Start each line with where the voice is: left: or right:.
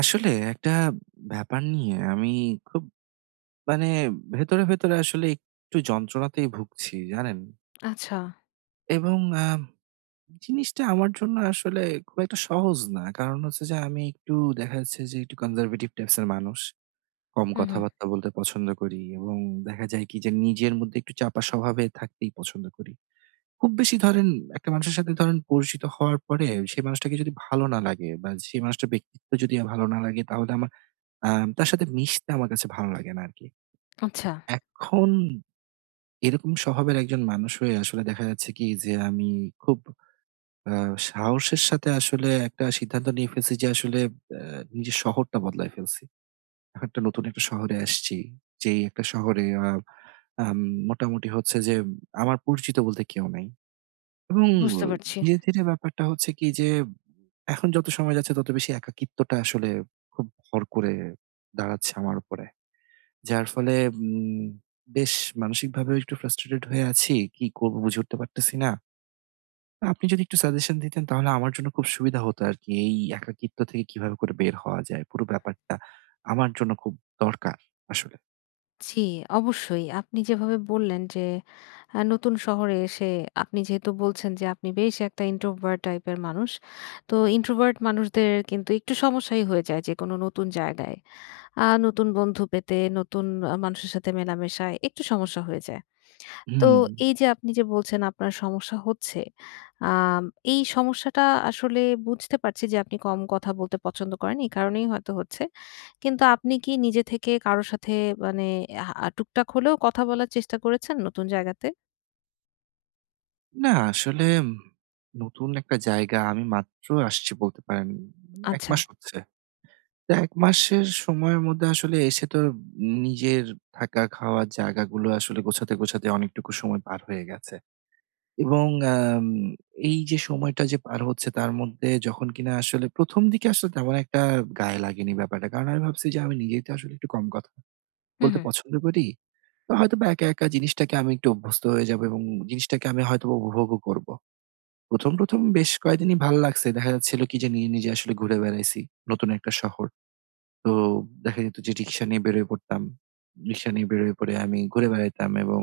right: আসলে একটা ব্যাপার নিয়ে আমি খুব মানে ভেতরে, ভেতরে আসলে একটু যন্ত্রণাতেই ভুগছি, জানেন?
left: আচ্ছা।
right: এবং আ জিনিসটা আমার জন্য আসলে খুব একটা সহজ না। কারণ হচ্ছে যে আমি একটু দেখা যাচ্ছে যে একটু কনজারভেটিভ টাইপস এর মানুষ। কম
left: হুম, হুম।
right: কথাবার্তা বলতে পছন্দ করি এবং দেখা যায় কি যে নিজের মধ্যে একটু চাপা স্বভাবে থাকতেই পছন্দ করি। খুব বেশি ধরেন একটা মানুষের সাথে ধরেন পরিচিত হওয়ার পরে সেই মানুষটাকে যদি ভালো না লাগে বা সেই মানুষটার ব্যক্তিত্ব যদি ভালো না লাগে তাহলে আমার তার সাথে মিশতে আমার কাছে ভালো লাগে না আরকি।
left: আচ্ছা,
right: এখন এরকম স্বভাবের একজন মানুষ হয়ে আসলে দেখা যাচ্ছে কি যে আমি খুব আ সাহসের সাথে আসলে একটা সিদ্ধান্ত নিয়ে ফেলছি যে আসলে আ নিজের শহরটা বদলায় ফেলছি। এখন একটা নতুন একটা শহরে আসছি। যেই একটা শহরে আ আম মোটামুটি হচ্ছে যে আমার পরিচিত বলতে কেউ নাই। এবং
left: বুঝতে পারছি।
right: ধীরে, ধীরে ব্যাপারটা হচ্ছে কি যে এখন যত সময় যাচ্ছে তত বেশি একাকিত্বটা আসলে খুব ভর করে দাঁড়াচ্ছে আমার উপরে। যার ফলে উম বেশ মানসিকভাবেও একটু ফ্রাস্ট্রেটেড হয়ে আছি। কি করব বুঝে উঠতে পারতেছি না। আপনি যদি একটু সাজেশন দিতেন তাহলে আমার জন্য খুব সুবিধা হতো আরকি। এই একাকিত্ব থেকে কিভাবে করে বের হওয়া যায়? পুরো ব্যাপারটা আমার জন্য খুব দরকার আসলে।
left: জি, অবশ্যই। আপনি যেভাবে বললেন যে নতুন শহরে এসে আপনি যেহেতু বলছেন যে আপনি বেশ একটা introvert টাইপের মানুষ। তো introvert মানুষদের কিন্তু একটু সমস্যাই হয়ে যায় যে কোনো নতুন জায়গায়। নতুন বন্ধু পেতে, নতুন মানুষের সাথে মেলামেশায় একটু সমস্যা হয়ে যায়। তো
right: হুম,
left: এই যে আপনি যে বলছেন আপনার সমস্যা হচ্ছে, আম এই সমস্যাটা আসলে বুঝতে পারছি যে আপনি কম কথা বলতে পছন্দ করেন। এই কারণেই হয়তো হচ্ছে। কিন্তু আপনি কি নিজে থেকে কারো সাথে মানে টুকটাক হলেও কথা বলার চেষ্টা করেছেন নতুন জায়গাতে?
right: না আসলে, নতুন একটা জায়গা আমি মাত্র আসছি বলতে পারেন। ১
left: আচ্ছা।
right: মাস হচ্ছে। তো ১ মাসের সময়ের মধ্যে আসলে এসে তো নিজের থাকা, খাওয়ার জায়গাগুলো আসলে গোছাতে, গোছাতে অনেকটুকু সময় পার হয়ে গেছে। এবং আম এই যে সময়টা যে পার হচ্ছে তার মধ্যে যখন কিনা আসলে ১ম দিকে আসলে তেমন একটা গায়ে লাগেনি ব্যাপারটা। কারণ আমি ভাবছি যে আমি নিজেই তো আসলে একটু কম কথা
left: হুম,
right: বলতে
left: হুম।
right: পছন্দ করি। তো হয়তোবা একা, একা জিনিসটাকে আমি একটু অভ্যস্ত হয়ে যাবো এবং জিনিসটাকে আমি হয়তোবা উপভোগও করব। ১ম, ১ম বেশ কয়েকদিনই ভাল লাগছে। দেখা যাচ্ছিল কি যে নিজে, নিজে আসলে ঘুরে বেড়াইছি। নতুন একটা শহর। তো দেখা যেত যে রিক্সা নিয়ে বেরোয়ে পড়তাম। রিক্সা নিয়ে বেরোয়ে পড়ে আমি ঘুরে বেড়াইতাম এবং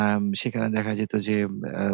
right: সেখানে দেখা যেত যে আ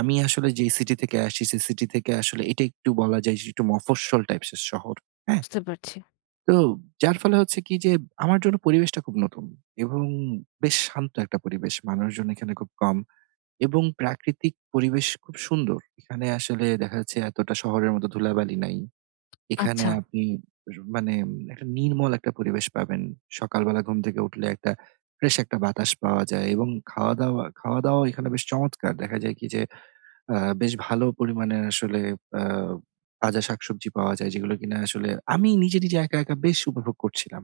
right: আমি আসলে যেই সিটি থেকে আসি, সেই সিটি থেকে আসলে এটা একটু বলা যায় যে একটু মফস্বল টাইপস এর শহর। হ্যাঁ?
left: বুঝতে পারছি।
right: তো যার ফলে হচ্ছে কি যে আমার জন্য পরিবেশটা খুব নতুন এবং বেশ শান্ত একটা পরিবেশ। মানুষজন এখানে খুব কম এবং প্রাকৃতিক পরিবেশ খুব সুন্দর। এখানে আসলে দেখা যাচ্ছে এতটা শহরের মতো ধুলাবালি নাই। এখানে
left: আচ্ছা,
right: আপনি মানে একটা নির্মল একটা পরিবেশ পাবেন। সকালবেলা ঘুম থেকে উঠলে একটা ফ্রেশ একটা বাতাস পাওয়া যায় এবং খাওয়া-দাওয়াও এখানে বেশ চমৎকার। দেখা যায় কি যে বেশ ভালো পরিমাণে আসলে আ তাজা শাকসবজি পাওয়া যায় যেগুলো কিনা আসলে আমি নিজে, নিজে একা, একা বেশ উপভোগ করছিলাম।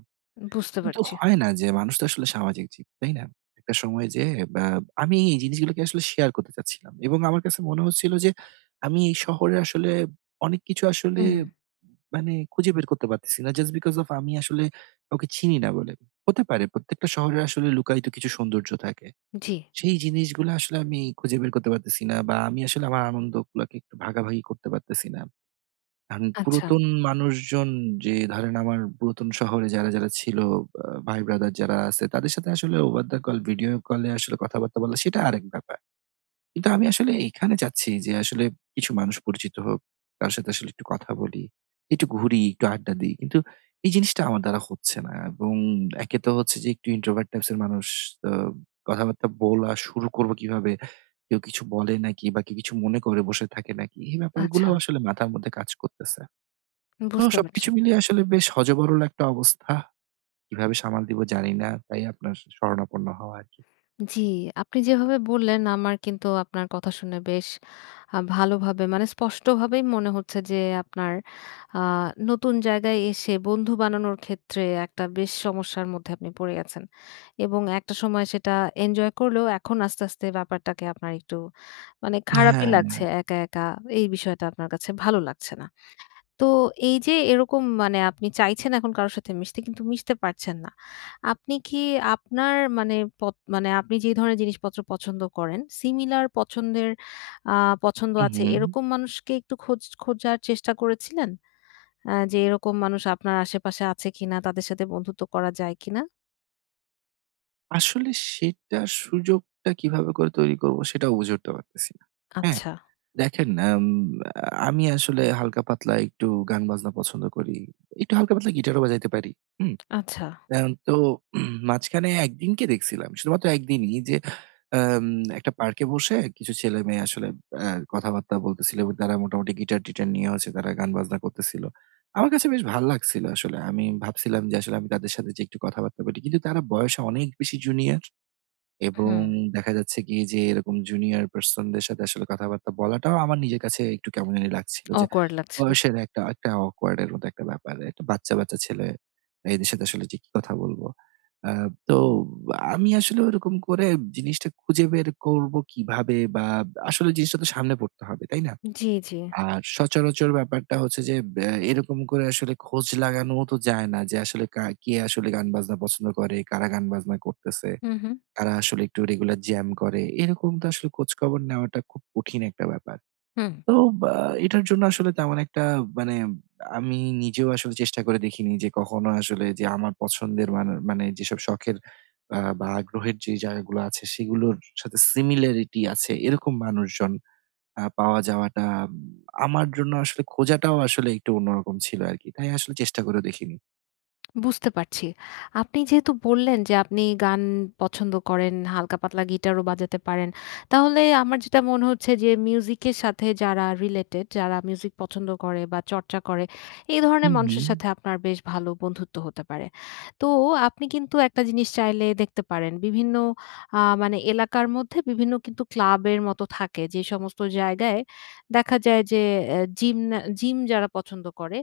left: বুঝতে
right: কিন্তু
left: পারছি।
right: হয় না যে মানুষ তো আসলে সামাজিক জীব, তাই না? একটা সময়ে যেয়ে বা আমি এই জিনিসগুলোকে আসলে শেয়ার করতে চাচ্ছিলাম এবং আমার কাছে মনে হচ্ছিল যে আমি এই শহরে আসলে অনেক কিছু আসলে
left: হুম, হুম।
right: খুঁজে বের করতে পারতেছি না। জাস্ট বিকজ অফ আমি আসলে কাউকে চিনি না বলে। হতে পারে প্রত্যেকটা শহরে আসলে লুকায়িত কিছু সৌন্দর্য থাকে।
left: জি।
right: সেই জিনিসগুলো আসলে আমি খুঁজে বের করতে পারতেছি না বা আমি আসলে আমার আনন্দগুলাকে একটু ভাগাভাগি করতে পারতেছি না। এখন
left: আচ্ছা,
right: পুরাতন মানুষজন যে ধরেন আমার পুরাতন শহরে যারা ছিল ভাই ব্রাদার যারা আছে তাদের সাথে আসলে ওভার দ্যা কল ভিডিও কলে আসলে কথাবার্তা বলা সেটা আরেক ব্যাপার। কিন্তু আমি আসলে এখানে চাচ্ছি যে আসলে কিছু মানুষ পরিচিত হোক। কারো সাথে আসলে একটু কথা বলি, একটু ঘুরি, একটু আড্ডা দিই। কিন্তু এই জিনিসটা আমার দ্বারা হচ্ছে না এবং একে তো হচ্ছে যে একটু ইন্ট্রোভার্ট টাইপস এর মানুষ। তো কথাবার্তা বলা শুরু করব কিভাবে? কেউ কিছু বলে নাকি বা কেউ কিছু মনে করে বসে থাকে নাকি? এই
left: আচ্ছা।
right: ব্যাপারগুলাও আসলে মাথার মধ্যে কাজ করতেছে। তো
left: বুঝতে পারছি।
right: সবকিছু মিলিয়ে আসলে বেশ হযবরল একটা অবস্থা। কিভাবে সামাল দিব জানি না। তাই আপনার শরণাপন্ন হওয়া আরকি।
left: জি, আপনি যেভাবে বললেন আমার কিন্তু আপনার কথা শুনে বেশ ভালোভাবে মানে স্পষ্টভাবেই মনে হচ্ছে যে আপনার আ নতুন জায়গায় এসে বন্ধু বানানোর ক্ষেত্রে একটা বেশ সমস্যার মধ্যে আপনি পড়ে গেছেন। এবং একটা সময় সেটা এনজয় করলেও এখন আস্তে, আস্তে ব্যাপারটাকে আপনার একটু মানে খারাপই
right: হ্যাঁ।
left: লাগছে একা, একা। এই বিষয়টা আপনার কাছে ভালো লাগছে না। তো এই যে এরকম মানে আপনি চাইছেন এখন কারো সাথে মিশতে কিন্তু মিশতে পারছেন না। আপনি কি আপনার মানে পত মানে আপনি যে ধরনের জিনিসপত্র পছন্দ করেন সিমিলার পছন্দের আ পছন্দ
right: হু,
left: আছে
right: হু।
left: এরকম মানুষকে একটু খোঁজার চেষ্টা করেছিলেন? যে এরকম মানুষ আপনার আশেপাশে আছে কিনা? তাদের সাথে বন্ধুত্ব করা যায় কিনা?
right: আসলে সেটার সুযোগটা কিভাবে করে তৈরি করব সেটাও বুঝে উঠতে পারতেছি না। হ্যাঁ,
left: আচ্ছা,
right: দেখেন আমি আসলে হালকা পাতলা একটু গান বাজনা পছন্দ করি। একটু হালকা পাতলা গিটারও বাজাইতে পারি। হুম?
left: আচ্ছা।
right: তো মাঝখানে একদিনকে দেখছিলাম। শুধুমাত্র একদিনই যে আম একটা পার্কে বসে কিছু ছেলেমেয়ে আসলে আ কথাবার্তা বলতেছিল এবং তারা মোটামুটি গিটার-টিটার নিয়ে হচ্ছে তারা গান-বাজনা করতেছিল। আমার কাছে বেশ ভাল লাগছিল আসলে। আমি ভাবছিলাম যে আসলে আমি তাদের সাথে যে একটু কথাবার্তা বলি। কিন্তু তারা বয়সে অনেক বেশি জুনিয়র। এবং
left: হুম,
right: দেখা যাচ্ছে কি যে এরকম জুনিয়র পারসন দের সাথে আসলে কথাবার্তা বলাটাও আমার নিজের কাছে একটু কেমন জানি লাগছিল যে
left: awkward লাগছিল।
right: বয়সের একটা একটা awkward এর মতো একটা ব্যাপার। একটা বাচ্চা, বাচ্চা ছেলে। এদের সাথে আসলে যে কি কথা বলব? আ তো আমি আসলে ওরকম করে জিনিসটা খুঁজে বের করব কিভাবে বা আসলে জিনিসটা তো সামনে পড়তে হবে, তাই না?
left: জি, জি।
right: আর সচরাচর ব্যাপারটা হচ্ছে যে এরকম করে আসলে খোঁজ লাগানোও তো যায় না যে আসলে কে আসলে গান বাজনা পছন্দ করে, কারা গান বাজনা করতেছে।
left: হুম, হুম,
right: তারা আসলে একটু রেগুলার জ্যাম করে। এরকম তো আসলে খোঁজখবর নেওয়াটা খুব কঠিন একটা ব্যাপার।
left: হুম।
right: তো বা এটার জন্য আসলে তেমন একটা মানে আমি নিজেও আসলে চেষ্টা করে দেখিনি যে কখনো আসলে যে আমার পছন্দের মানে মানে যেসব শখের বা আগ্রহের যে জায়গাগুলো আছে সেগুলোর সাথে সিমিলারিটি আছে এরকম মানুষজন পাওয়া যাওয়াটা উম, আমার জন্য আসলে খোঁজাটাও আসলে একটু অন্যরকম ছিল আরকি। তাই আসলে চেষ্টা করেও দেখিনি।
left: বুঝতে পারছি। আপনি যেহেতু বললেন যে আপনি গান পছন্দ করেন, হালকা পাতলা গিটারও বাজাতে পারেন। তাহলে আমার যেটা মনে হচ্ছে যে মিউজিকের সাথে যারা রিলেটেড, যারা মিউজিক পছন্দ করে বা চর্চা করে, এই ধরনের
right: হুম,
left: মানুষের
right: হুম।
left: সাথে আপনার বেশ ভালো বন্ধুত্ব হতে পারে। তো আপনি কিন্তু একটা জিনিস চাইলে দেখতে পারেন। বিভিন্ন মানে এলাকার মধ্যে বিভিন্ন কিন্তু ক্লাবের মতো থাকে যে সমস্ত জায়গায় দেখা যায় যে জিম না জিম যারা পছন্দ করে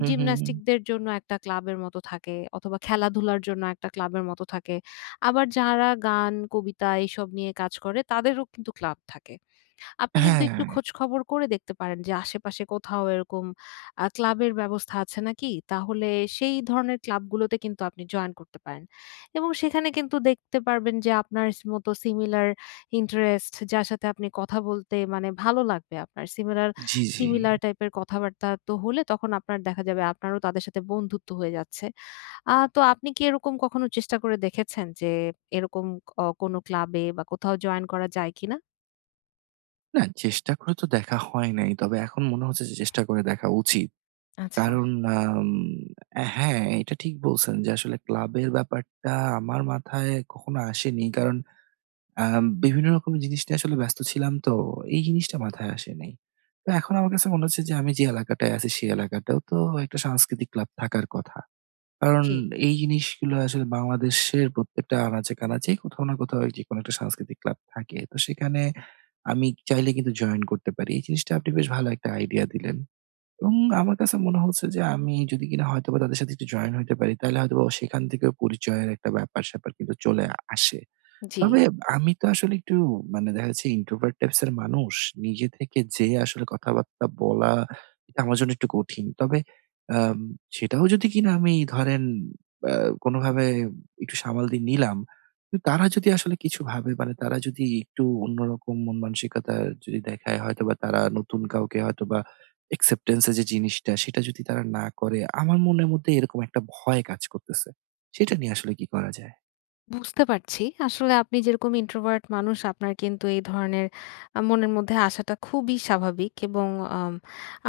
right: হুম, হুম।
left: জিমন্যাস্টিকদের জন্য একটা ক্লাবের মতো থাকে অথবা খেলাধুলার জন্য একটা ক্লাবের মতো থাকে। আবার যারা গান, কবিতা এসব নিয়ে কাজ করে তাদেরও কিন্তু ক্লাব থাকে। আপনি কিন্তু
right: হ্যাঁ,
left: একটু খোঁজখবর করে দেখতে পারেন যে আশেপাশে কোথাও এরকম ক্লাবের ব্যবস্থা আছে নাকি? তাহলে সেই ধরনের ক্লাবগুলোতে কিন্তু আপনি জয়েন করতে পারেন। এবং সেখানে কিন্তু দেখতে পারবেন যে আপনার স মতো সিমিলার ইন্টারেস্ট যার সাথে আপনি কথা বলতে মানে ভালো লাগবে আপনার। সিমিলার
right: জি, জি।
left: সিমিলার টাইপের কথাবার্তা তো হলে তখন আপনার দেখা যাবে আপনারও তাদের সাথে বন্ধুত্ব হয়ে যাচ্ছে। তো আপনি কি এরকম কখনো চেষ্টা করে দেখেছেন যে এরকম কোনো ক্লাবে বা কোথাও জয়েন করা যায় কিনা?
right: না, চেষ্টা করে তো দেখা হয় নাই। তবে এখন মনে হচ্ছে যে চেষ্টা করে দেখা উচিত।
left: আচ্ছা।
right: কারণ আম অ্যা হ্যাঁ, এটা ঠিক বলছেন যে আসলে ক্লাবের ব্যাপারটা আমার মাথায় কখনো আসেনি। কারণ বিভিন্ন রকমের জিনিস নিয়ে আসলে ব্যস্ত ছিলাম তো, এই জিনিসটা মাথায় আসেনি। তো এখন আমার কাছে মনে হচ্ছে যে আমি যে এলাকাটায় আছি সেই এলাকাতেও তো একটা সাংস্কৃতিক ক্লাব থাকার কথা। কারণ
left: জি।
right: এই জিনিসগুলো আসলে বাংলাদেশের প্রত্যেকটা আনাচে-কানাচেই কোথাও না কোথাও যেকোনো একটা সাংস্কৃতিক ক্লাব থাকে। তো সেখানে আমি চাইলে কিন্তু জয়েন করতে পারি। এই জিনিসটা আপনি বেশ ভালো একটা আইডিয়া দিলেন। এবং আমার কাছে মনে হচ্ছে যে আমি যদি কিনা হয়তোবা তাদের সাথে একটু জয়েন হইতে পারি, তাহলে হয়তোবা সেখান থেকেও পরিচয়ের একটা ব্যাপার-স্যাপার কিন্তু চলে আসে।
left: জি,
right: তবে আমি তো আসলে একটু দেখা যাচ্ছে introvert types এর মানুষ। নিজে থেকে যেয়ে আসলে কথাবার্তা বলা এটা আমার জন্য একটু কঠিন। তবে আম সেটাও যদি কিনা আমি ধরেন আ কোনোভাবে একটু সামাল দিয়ে নিলাম। কিন্তু তারা যদি আসলে কিছু ভাবে মানে তারা যদি একটু অন্যরকম মন মানসিকতা যদি দেখায় হয়তোবা তারা নতুন কাউকে হয়তোবা acceptance এর যে জিনিসটা সেটা যদি তারা না করে আমার মনের মধ্যে এরকম একটা ভয় কাজ করতেছে। সেটা নিয়ে আসলে কি করা যায়?
left: বুঝতে পারছি। আসলে আপনি যেরকম introvert মানুষ আপনার কিন্তু এই ধরনের মনের মধ্যে আসাটা খুবই স্বাভাবিক এবং আম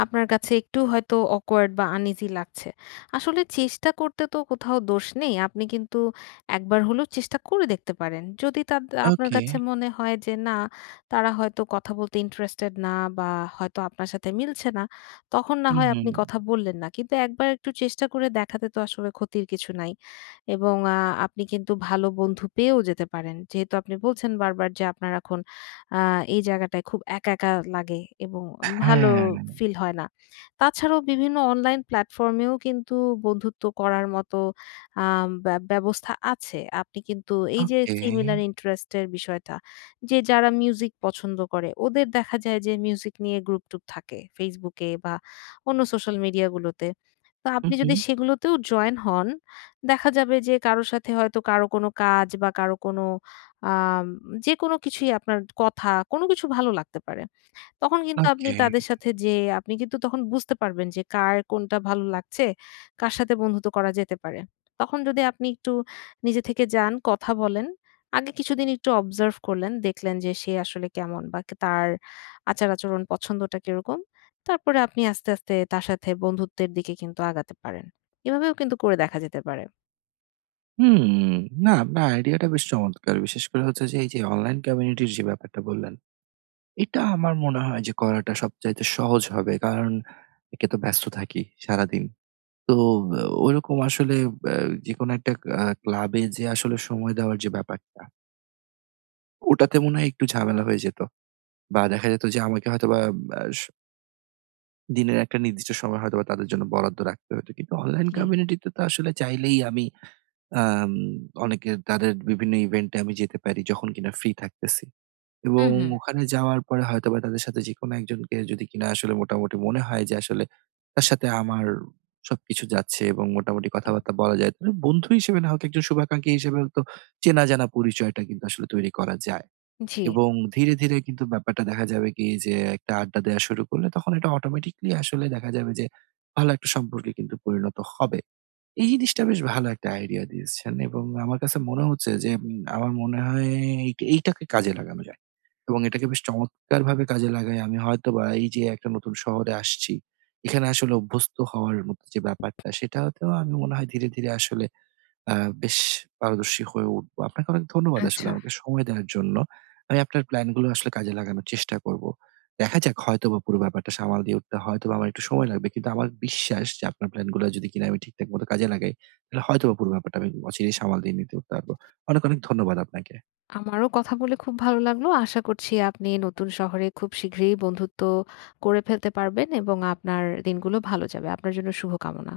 left: আপনার কাছে একটু হয়তো awkward বা uneasy লাগছে। আসলে চেষ্টা করতে তো কোথাও দোষ নেই। আপনি কিন্তু একবার হলেও চেষ্টা করে দেখতে পারেন। যদি তাদ আপনার
right: ওকে।
left: কাছে মনে হয় যে না, তারা হয়তো কথা বলতে interested না বা হয়তো আপনার সাথে মিলছে না, তখন না
right: হুম,
left: হয়
right: হুম।
left: আপনি কথা বললেন না। কিন্তু একবার একটু চেষ্টা করে দেখাতে তো আসলে ক্ষতির কিছু নাই। এবং আপনি কিন্তু ভালো বন্ধু পেয়েও যেতে পারেন। যেহেতু আপনি বলছেন বারবার যে আপনার এখন আ এই জায়গাটায় খুব একা, একা লাগে এবং ভালো
right: হ্যাঁ,
left: ফিল হয় না। তাছাড়াও বিভিন্ন অনলাইন প্ল্যাটফর্মেও কিন্তু বন্ধুত্ব করার মতো আ ব্যা ব্যবস্থা আছে। আপনি কিন্তু এই যে
right: ওকে।
left: সিমিলার ইন্টারেস্ট এর বিষয়টা, যে যারা মিউজিক পছন্দ করে ওদের দেখা যায় যে মিউজিক নিয়ে গ্রুপ-টুপ থাকে Facebook এ বা অন্য সোশ্যাল মিডিয়া গুলোতে। তো
right: হু,
left: আপনি
right: হু।
left: যদি সেগুলোতেও জয়েন হন দেখা যাবে যে কারো সাথে হয়তো কারো কোনো কাজ বা কারো কোনো আম যেকোনো কিছুই আপনার কথা কোনো কিছু ভালো লাগতে পারে। তখন কিন্তু আপনি
right: ওকে।
left: তাদের সাথে যেয়ে আপনি কিন্তু তখন বুঝতে পারবেন যে কার কোনটা ভালো লাগছে, কার সাথে বন্ধুত্ব করা যেতে পারে। তখন যদি আপনি একটু নিজে থেকে যান, কথা বলেন, আগে কিছুদিন একটু অবজার্ভ করলেন, দেখলেন যে সে আসলে কেমন বা কে তার আচার-আচরণ পছন্দটা কিরকম। তারপরে আপনি আস্তে, আস্তে তার সাথে বন্ধুত্বের দিকে কিন্তু আগাতে পারেন। এভাবেও কিন্তু করে দেখা যেতে পারে।
right: হুম, না আপনার আইডিয়াটা বেশ চমৎকার। বিশেষ করে হচ্ছে যে এই যে অনলাইন কমিউনিটির যে ব্যাপারটা বললেন, এটা আমার মনে হয় যে করাটা সবচাইতে সহজ হবে। কারণ একে তো ব্যস্ত থাকি সারাদিন। তো ওরকম আসলে আ যেকোনো একটা ক্লাবে যে আসলে সময় দেওয়ার যে ব্যাপারটা, ওটাতে মনে হয় একটু ঝামেলা হয়ে যেত। বা দেখা যেত যে আমাকে হয়তোবা আ স দিনের একটা নির্দিষ্ট সময় হয়তোবা তাদের জন্য বরাদ্দ রাখতে হতো। কিন্তু অনলাইন
left: জি।
right: কমিউনিটিতে তো আসলে চাইলেই আমি আম অনেকের তাদের বিভিন্ন ইভেন্টে আমি যেতে পারি যখন কিনা ফ্রি থাকতেছি। এবং
left: হুম, হুম।
right: ওখানে যাওয়ার পরে হয়তোবা তাদের সাথে যেকোনো একজনকে যদি কিনা আসলে মোটামুটি মনে হয় যে আসলে তার সাথে আমার সবকিছু যাচ্ছে এবং মোটামুটি কথাবার্তা বলা যায়। তবে বন্ধু হিসেবে না হোক একজন শুভাকাঙ্ক্ষী হিসেবেও তো চেনা জানা পরিচয়টা কিন্তু আসলে তৈরি করা যায়।
left: জি।
right: এবং ধীরে, ধীরে কিন্তু ব্যাপারটা দেখা যাবে কি যে একটা আড্ডা দেয়া শুরু করলে তখন এটা অটোমেটিক্যালি আসলে দেখা যাবে যে ভালো একটা সম্পর্কে কিন্তু পরিণত হবে। এই জিনিসটা বেশ ভালো একটা আইডিয়া দিয়েছেন এবং আমার কাছে মনে হচ্ছে যে আমার মনে হয় এইটাকে কাজে লাগানো যায় এবং এটাকে বেশ চমৎকারভাবে কাজে লাগাই আমি হয়তোবা এই যে একটা নতুন শহরে আসছি, এখানে আসলে অভ্যস্ত হওয়ার মতো যে ব্যাপারটা সেটাতেও আমি মনে হয় ধীরে, ধীরে আসলে আ বেশ পারদর্শী হয়ে উঠবো। আপনাকে অনেক ধন্যবাদ আসলে
left: আচ্ছা।
right: আমাকে সময় দেওয়ার জন্য। আমি আপনার প্ল্যান গুলো আসলে কাজে লাগানোর চেষ্টা করব। দেখা যাক হয়তোবা পুরো ব্যাপারটা সামাল দিয়ে উঠতে হয়তোবা আমার একটু সময় লাগবে। কিন্তু আমার বিশ্বাস যে আপনার প্ল্যান গুলো যদি কিনা আমি ঠিকঠাক মতো কাজে লাগাই, তাহলে হয়তোবা পুরো ব্যাপারটা আমি অচিরেই সামাল দিয়ে নিতে পারবো। অনেক, অনেক ধন্যবাদ আপনাকে।
left: আমারও কথা বলে খুব ভালো লাগলো। আশা করছি আপনি নতুন শহরে খুব শীঘ্রই বন্ধুত্ব করে ফেলতে পারবেন এবং আপনার দিনগুলো ভালো যাবে। আপনার জন্য শুভকামনা।